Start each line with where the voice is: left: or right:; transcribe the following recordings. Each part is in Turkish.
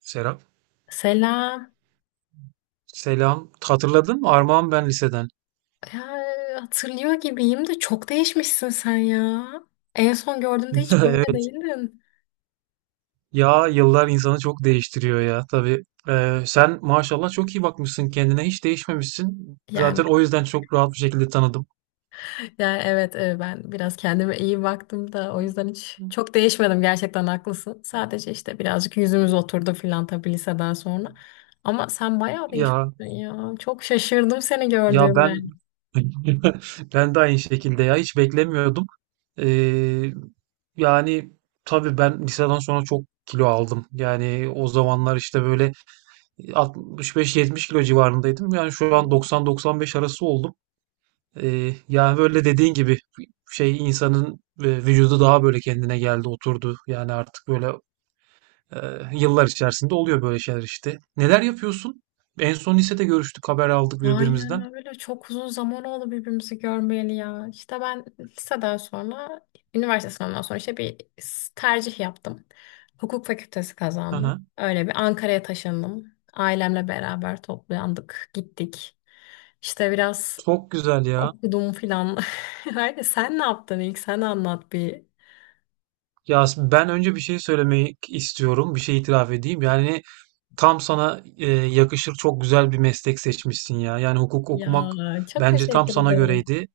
right: Serap.
left: Selam.
right: Selam. Hatırladın mı? Armağan ben liseden.
left: Ya, hatırlıyor gibiyim de çok değişmişsin sen ya. En son gördüğümde hiç böyle
right: Evet.
left: değildin.
right: Ya yıllar insanı çok değiştiriyor ya. Tabii. Sen maşallah çok iyi bakmışsın kendine. Hiç değişmemişsin.
left: Yani,
right: Zaten o yüzden çok rahat bir şekilde tanıdım.
left: yani, evet, ben biraz kendime iyi baktım da o yüzden hiç çok değişmedim gerçekten haklısın. Sadece işte birazcık yüzümüz oturdu filan tabii liseden sonra. Ama sen bayağı
right: Ya
left: değişmişsin ya. Çok şaşırdım seni
right: ya
left: gördüğümde.
right: ben ben de aynı şekilde ya hiç beklemiyordum. Ee, yani tabii ben liseden sonra çok kilo aldım. Yani o zamanlar işte böyle 65-70 kilo civarındaydım. Yani şu an 90-95 arası oldum. Yani böyle dediğin gibi şey insanın vücudu daha böyle kendine geldi, oturdu. Yani artık böyle e, yıllar içerisinde oluyor böyle şeyler işte. Neler yapıyorsun? En son lisede görüştük, haber aldık
left: Aynen
right: birbirimizden.
left: öyle. Çok uzun zaman oldu birbirimizi görmeyeli ya. İşte ben liseden sonra, üniversite sınavından sonra işte bir tercih yaptım. Hukuk fakültesi
right: Hı
left: kazandım.
right: hı.
left: Öyle bir Ankara'ya taşındım. Ailemle beraber toplandık, gittik. İşte biraz
right: Çok güzel ya.
left: okudum filan. Öyle sen ne yaptın ilk? Sen anlat bir.
right: Ya ben önce bir şey söylemek istiyorum, bir şey itiraf edeyim. Yani tam sana yakışır çok güzel bir meslek seçmişsin ya. Yani hukuk okumak
left: Ya, çok
right: bence tam
left: teşekkür
right: sana
left: ederim.
right: göreydi.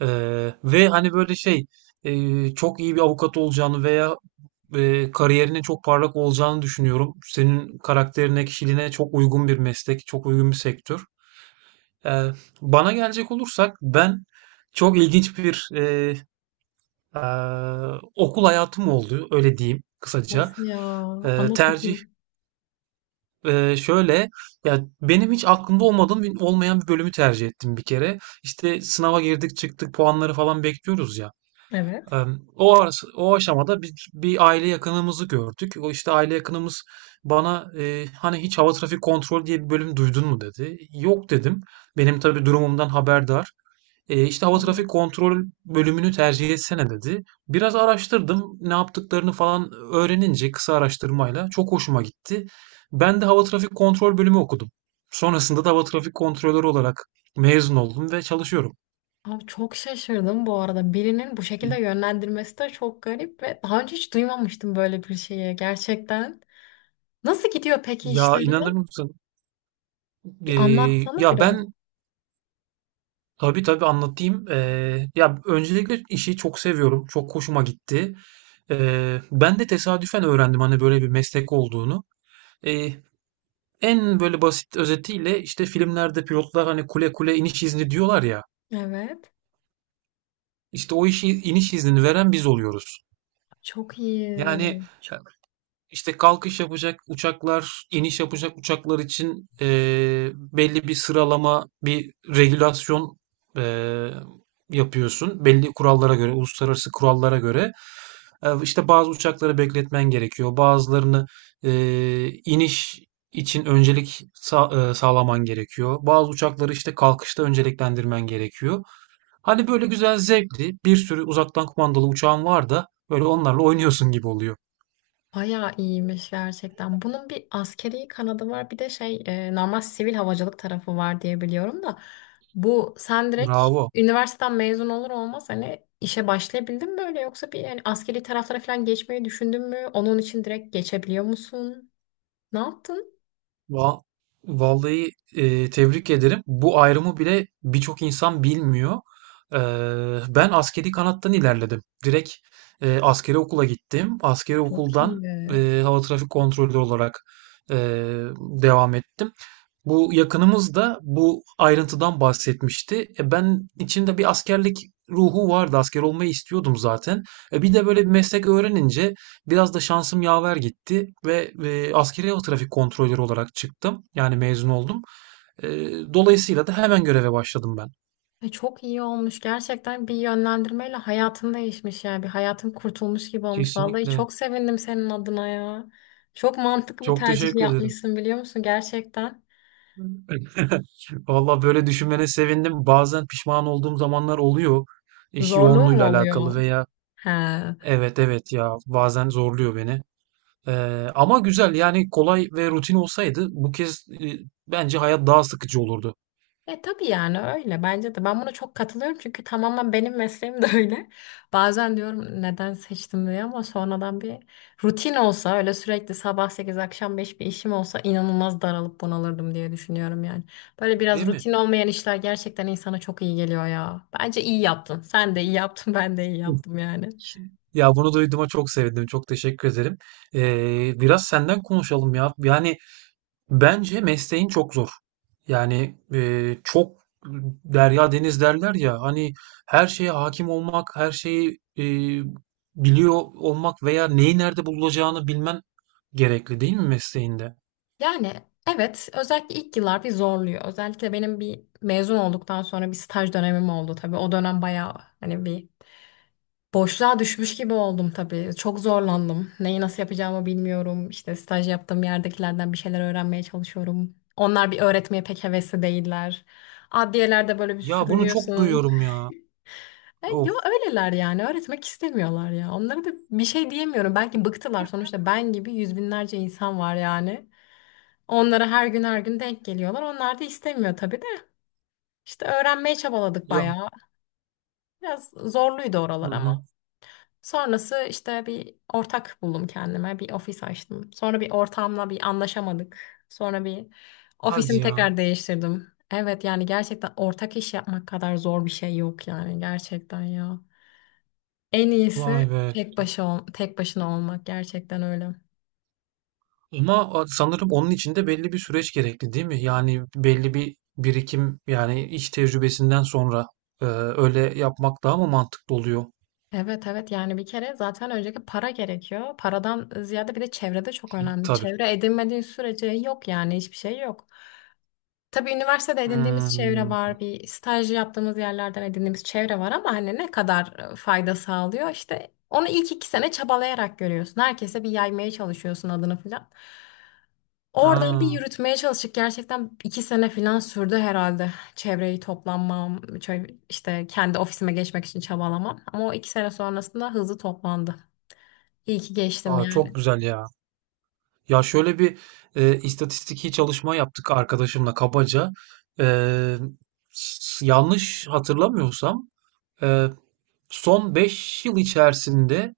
right: Ve hani böyle şey, çok iyi bir avukat olacağını veya kariyerinin çok parlak olacağını düşünüyorum. Senin karakterine, kişiliğine çok uygun bir meslek, çok uygun bir sektör. Ee, Bana gelecek olursak ben çok ilginç bir e, okul hayatım oldu, öyle diyeyim kısaca.
left: Nasıl ya?
right: Ee,
left: Anlat
right: tercih
left: bakayım.
right: e, şöyle, Ya benim hiç olmayan bir bölümü tercih ettim bir kere. İşte sınava girdik, çıktık, puanları falan bekliyoruz ya.
left: Evet.
right: O aşamada bir aile yakınımızı gördük. O işte aile yakınımız bana hani hiç hava trafik kontrolü diye bir bölüm duydun mu dedi. Yok dedim. Benim tabii durumumdan haberdar. İşte hava trafik kontrol bölümünü tercih etsene dedi. Biraz araştırdım. Ne yaptıklarını falan öğrenince kısa araştırmayla çok hoşuma gitti. Ben de hava trafik kontrol bölümü okudum. Sonrasında da hava trafik kontrolörü olarak mezun oldum ve çalışıyorum.
left: Abi çok şaşırdım bu arada. Birinin bu şekilde yönlendirmesi de çok garip ve daha önce hiç duymamıştım böyle bir şeyi gerçekten. Nasıl gidiyor peki
right: Ya inanır
left: işleri?
right: mısın?
left: Bir
right: Ee,
left: anlatsana
right: ya
left: biraz.
right: ben Tabii tabii anlatayım. Ya öncelikle işi çok seviyorum. Çok hoşuma gitti. Ben de tesadüfen öğrendim hani böyle bir meslek olduğunu. Eee, En böyle basit özetiyle işte filmlerde pilotlar hani kule kule iniş izni diyorlar ya.
left: Evet.
right: İşte o işi iniş iznini veren biz oluyoruz.
left: Çok iyi.
right: Yani işte kalkış yapacak uçaklar, iniş yapacak uçaklar için belli bir sıralama, bir regülasyon eee, yapıyorsun. Belli kurallara göre, uluslararası kurallara göre. İşte bazı uçakları bekletmen gerekiyor. Bazılarını iniş için sağlaman gerekiyor. Bazı uçakları işte kalkışta önceliklendirmen gerekiyor. Hani böyle güzel zevkli bir sürü uzaktan kumandalı uçağın var da böyle onlarla oynuyorsun gibi oluyor.
left: Bayağı iyiymiş gerçekten. Bunun bir askeri kanadı var, bir de şey normal sivil havacılık tarafı var diye biliyorum da. Bu sen direkt
right: Bravo.
left: üniversiteden mezun olur olmaz hani işe başlayabildin mi öyle, yoksa bir yani askeri taraflara falan geçmeyi düşündün mü? Onun için direkt geçebiliyor musun? Ne yaptın?
right: Va- Vallahi tebrik ederim. Bu ayrımı bile birçok insan bilmiyor. Ben askeri kanattan ilerledim. Direkt askeri okula gittim. Askeri
left: Çok
right: okuldan
left: iyi.
right: e, hava trafik kontrolü olarak e, devam ettim. Bu yakınımız da bu ayrıntıdan bahsetmişti. E ben içimde bir askerlik ruhu vardı. Asker olmayı istiyordum zaten. E bir de böyle bir meslek öğrenince biraz da şansım yaver gitti ve askeri hava trafik kontrolörü olarak çıktım. Yani mezun oldum. E, Dolayısıyla da hemen göreve başladım ben.
left: Çok iyi olmuş. Gerçekten bir yönlendirmeyle hayatın değişmiş yani. Bir hayatın kurtulmuş gibi olmuş. Vallahi
right: Kesinlikle.
left: çok sevindim senin adına ya. Çok mantıklı bir
right: Çok
left: tercih
right: teşekkür ederim.
left: yapmışsın biliyor musun? Gerçekten.
right: Valla böyle düşünmene sevindim. Bazen pişman olduğum zamanlar oluyor. İş
left: Zorluğu mu
right: yoğunluğuyla
left: oluyor?
right: alakalı veya
left: He.
right: evet, evet, ya bazen zorluyor beni. Ama güzel, yani kolay ve rutin olsaydı bu kez, bence hayat daha sıkıcı olurdu.
left: E tabii yani, öyle bence de. Ben buna çok katılıyorum çünkü tamamen benim mesleğim de öyle. Bazen diyorum neden seçtim diye, ama sonradan bir rutin olsa, öyle sürekli sabah 8 akşam 5 bir işim olsa, inanılmaz daralıp bunalırdım diye düşünüyorum yani. Böyle biraz
right: Değil mi?
left: rutin olmayan işler gerçekten insana çok iyi geliyor ya. Bence iyi yaptın. Sen de iyi yaptın, ben de iyi
right: Hı.
left: yaptım yani.
right: Ya bunu duyduğuma çok sevindim. Çok teşekkür ederim. Biraz senden konuşalım ya. Yani bence mesleğin çok zor. Yani e, derya deniz derler ya hani her şeye hakim olmak, her şeyi biliyor olmak veya neyi nerede bulacağını bilmen gerekli değil mi mesleğinde?
left: Yani evet, özellikle ilk yıllar bir zorluyor. Özellikle benim bir mezun olduktan sonra bir staj dönemim oldu tabii. O dönem bayağı hani bir boşluğa düşmüş gibi oldum tabii. Çok zorlandım. Neyi nasıl yapacağımı bilmiyorum. İşte staj yaptığım yerdekilerden bir şeyler öğrenmeye çalışıyorum. Onlar bir öğretmeye pek hevesli değiller. Adliyelerde böyle bir
right: Ya bunu çok
left: sürünüyorsun.
right: duyuyorum ya.
left: Yo,
right: Of.
left: öyleler yani. Öğretmek istemiyorlar ya. Onlara da bir şey diyemiyorum. Belki bıktılar. Sonuçta ben gibi yüz binlerce insan var yani. Onlara her gün her gün denk geliyorlar. Onlar da istemiyor tabii de. İşte öğrenmeye çabaladık
right: Ya.
left: bayağı. Biraz zorluydu
right: Hı
left: oralar ama.
right: hı.
left: Sonrası işte bir ortak buldum kendime. Bir ofis açtım. Sonra bir ortamla bir anlaşamadık. Sonra bir
right: Hadi
left: ofisimi
right: ya.
left: tekrar değiştirdim. Evet yani, gerçekten ortak iş yapmak kadar zor bir şey yok yani, gerçekten ya. En
right: Vay
left: iyisi
right: be.
left: tek başına olmak, gerçekten öyle.
right: Ama sanırım onun için de belli bir süreç gerekli değil mi? Yani belli bir birikim, yani iş tecrübesinden sonra öyle yapmak daha mı mantıklı oluyor?
left: Evet, evet yani bir kere zaten önceki para gerekiyor. Paradan ziyade bir de çevrede çok önemli.
right: Tabii.
left: Çevre edinmediğin sürece yok yani, hiçbir şey yok. Tabii üniversitede edindiğimiz çevre
right: Hmm.
left: var, bir staj yaptığımız yerlerden edindiğimiz çevre var, ama hani ne kadar fayda sağlıyor, işte onu ilk 2 sene çabalayarak görüyorsun. Herkese bir yaymaya çalışıyorsun adını falan. Oradan bir
right: Ha.
left: yürütmeye çalıştık. Gerçekten iki sene falan sürdü herhalde. Çevreyi toplanmam, işte kendi ofisime geçmek için çabalamam. Ama o 2 sene sonrasında hızlı toplandı. İyi ki geçtim
right: Aa,
left: yani.
right: çok güzel ya. Ya şöyle bir istatistiki çalışma yaptık arkadaşımla kabaca. E, Yanlış hatırlamıyorsam e, son 5 yıl içerisinde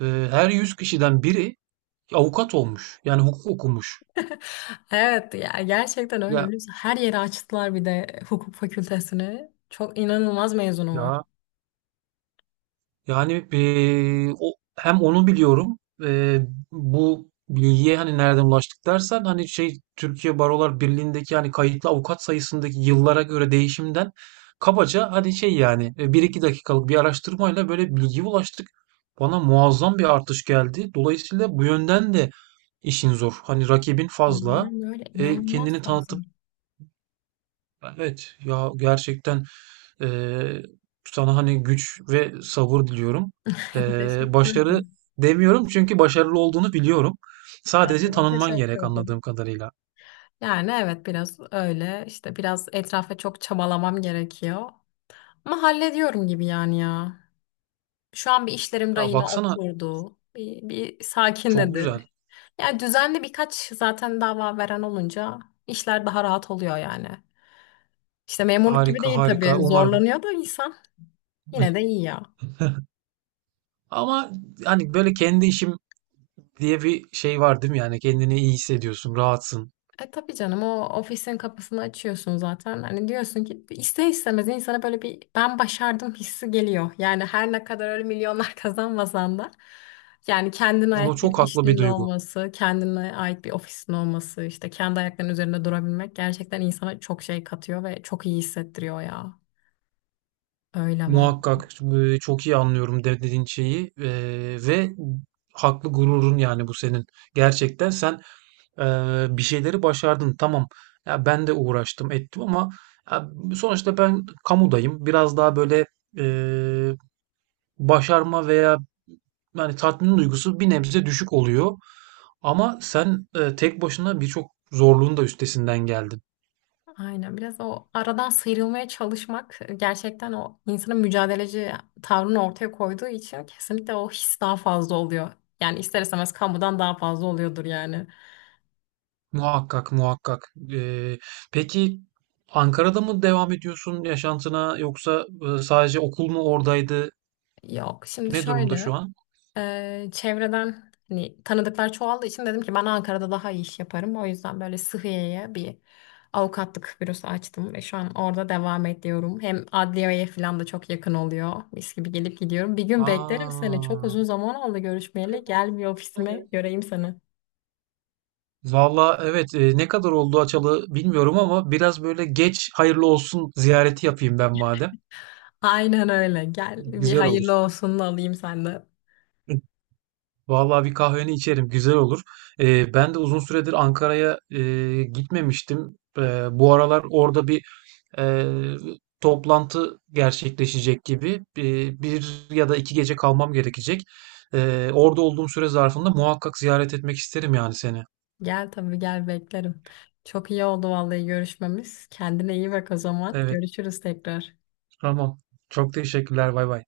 right: e, her 100 kişiden biri avukat olmuş. Yani hukuk okumuş.
left: Evet ya, gerçekten öyle
right: Ya
left: biliyorsun. Her yeri açtılar bir de hukuk fakültesini. Çok inanılmaz mezunu
right: ya,
left: var.
right: yani o hem onu biliyorum. Bu bilgiye hani nereden ulaştık dersen, hani şey, Türkiye Barolar Birliği'ndeki hani kayıtlı avukat sayısındaki yıllara göre değişimden kabaca, hani şey, yani 1-2 dakikalık bir araştırmayla böyle bilgiye ulaştık. Bana muazzam bir artış geldi. Dolayısıyla bu yönden de işin zor. Hani rakibin fazla.
left: Aynen öyle.
right: E,
left: İnanılmaz
right: kendini
left: fazla.
right: tanıtıp Evet ya, gerçekten eee, sana hani güç ve sabır diliyorum.
left: Teşekkür
right: Başarı
left: ederim.
right: demiyorum çünkü başarılı olduğunu biliyorum.
left: Ya,
right: Sadece tanınman
left: teşekkür
right: gerek
left: ederim.
right: anladığım kadarıyla.
left: Yani evet, biraz öyle. İşte biraz etrafa çok çabalamam gerekiyor. Ama hallediyorum gibi yani ya. Şu an bir işlerim
right: Ya
left: rayına
right: baksana
left: oturdu. Bir
right: çok
left: sakinledi.
right: güzel.
left: Yani düzenli birkaç zaten dava veren olunca işler daha rahat oluyor yani. İşte memurluk gibi
right: Harika,
left: değil
right: harika
left: tabii.
right: umarım.
left: Zorlanıyor da insan. Yine de iyi ya.
right: Ama hani böyle kendi işim diye bir şey var değil mi? Yani kendini iyi hissediyorsun, rahatsın.
left: E tabii canım, o ofisin kapısını açıyorsun zaten. Hani diyorsun ki ister istemez insana böyle bir ben başardım hissi geliyor. Yani her ne kadar öyle milyonlar kazanmasan da, yani kendine
right: Ama
left: ait bir
right: çok haklı bir
left: işinin
right: duygu.
left: olması, kendine ait bir ofisin olması, işte kendi ayaklarının üzerinde durabilmek gerçekten insana çok şey katıyor ve çok iyi hissettiriyor ya. Öyle vallahi.
right: Muhakkak, çok iyi anlıyorum dediğin şeyi ve haklı gururun, yani bu senin. Gerçekten sen e, bir şeyleri başardın. Tamam. Ya ben de uğraştım ettim ama ya sonuçta ben kamudayım. Biraz daha böyle e, başarma veya yani tatmin duygusu bir nebze düşük oluyor. Ama sen tek başına birçok zorluğun da üstesinden geldin.
left: Aynen, biraz o aradan sıyrılmaya çalışmak gerçekten o insanın mücadeleci tavrını ortaya koyduğu için kesinlikle o his daha fazla oluyor. Yani ister istemez kamudan daha fazla oluyordur yani.
right: Muhakkak, muhakkak. Peki Ankara'da mı devam ediyorsun yaşantına yoksa sadece okul mu oradaydı?
left: Yok, şimdi
right: Ne durumda
left: şöyle.
right: şu an?
left: Çevreden hani tanıdıklar çoğaldığı için dedim ki ben Ankara'da daha iyi iş yaparım. O yüzden böyle Sıhhiye'ye bir avukatlık bürosu açtım ve şu an orada devam ediyorum. Hem adliyeye falan da çok yakın oluyor. Mis gibi gelip gidiyorum. Bir gün beklerim seni. Çok
right: Aa,
left: uzun zaman oldu görüşmeyeli. Gel bir ofisime göreyim seni.
right: valla evet, ne kadar oldu açalı bilmiyorum ama biraz böyle geç hayırlı olsun ziyareti yapayım ben madem.
left: Aynen öyle. Gel bir
right: Güzel olur.
left: hayırlı olsun alayım senden.
right: Vallahi bir kahveni içerim, güzel olur. Ben de uzun süredir Ankara'ya gitmemiştim. Bu aralar orada bir e, toplantı gerçekleşecek gibi, bir ya da 2 gece kalmam gerekecek. Orada olduğum süre zarfında muhakkak ziyaret etmek isterim, yani seni.
left: Gel tabii, gel beklerim. Çok iyi oldu vallahi görüşmemiz. Kendine iyi bak o zaman.
right: Evet,
left: Görüşürüz tekrar.
right: tamam. Çok teşekkürler, bay bay.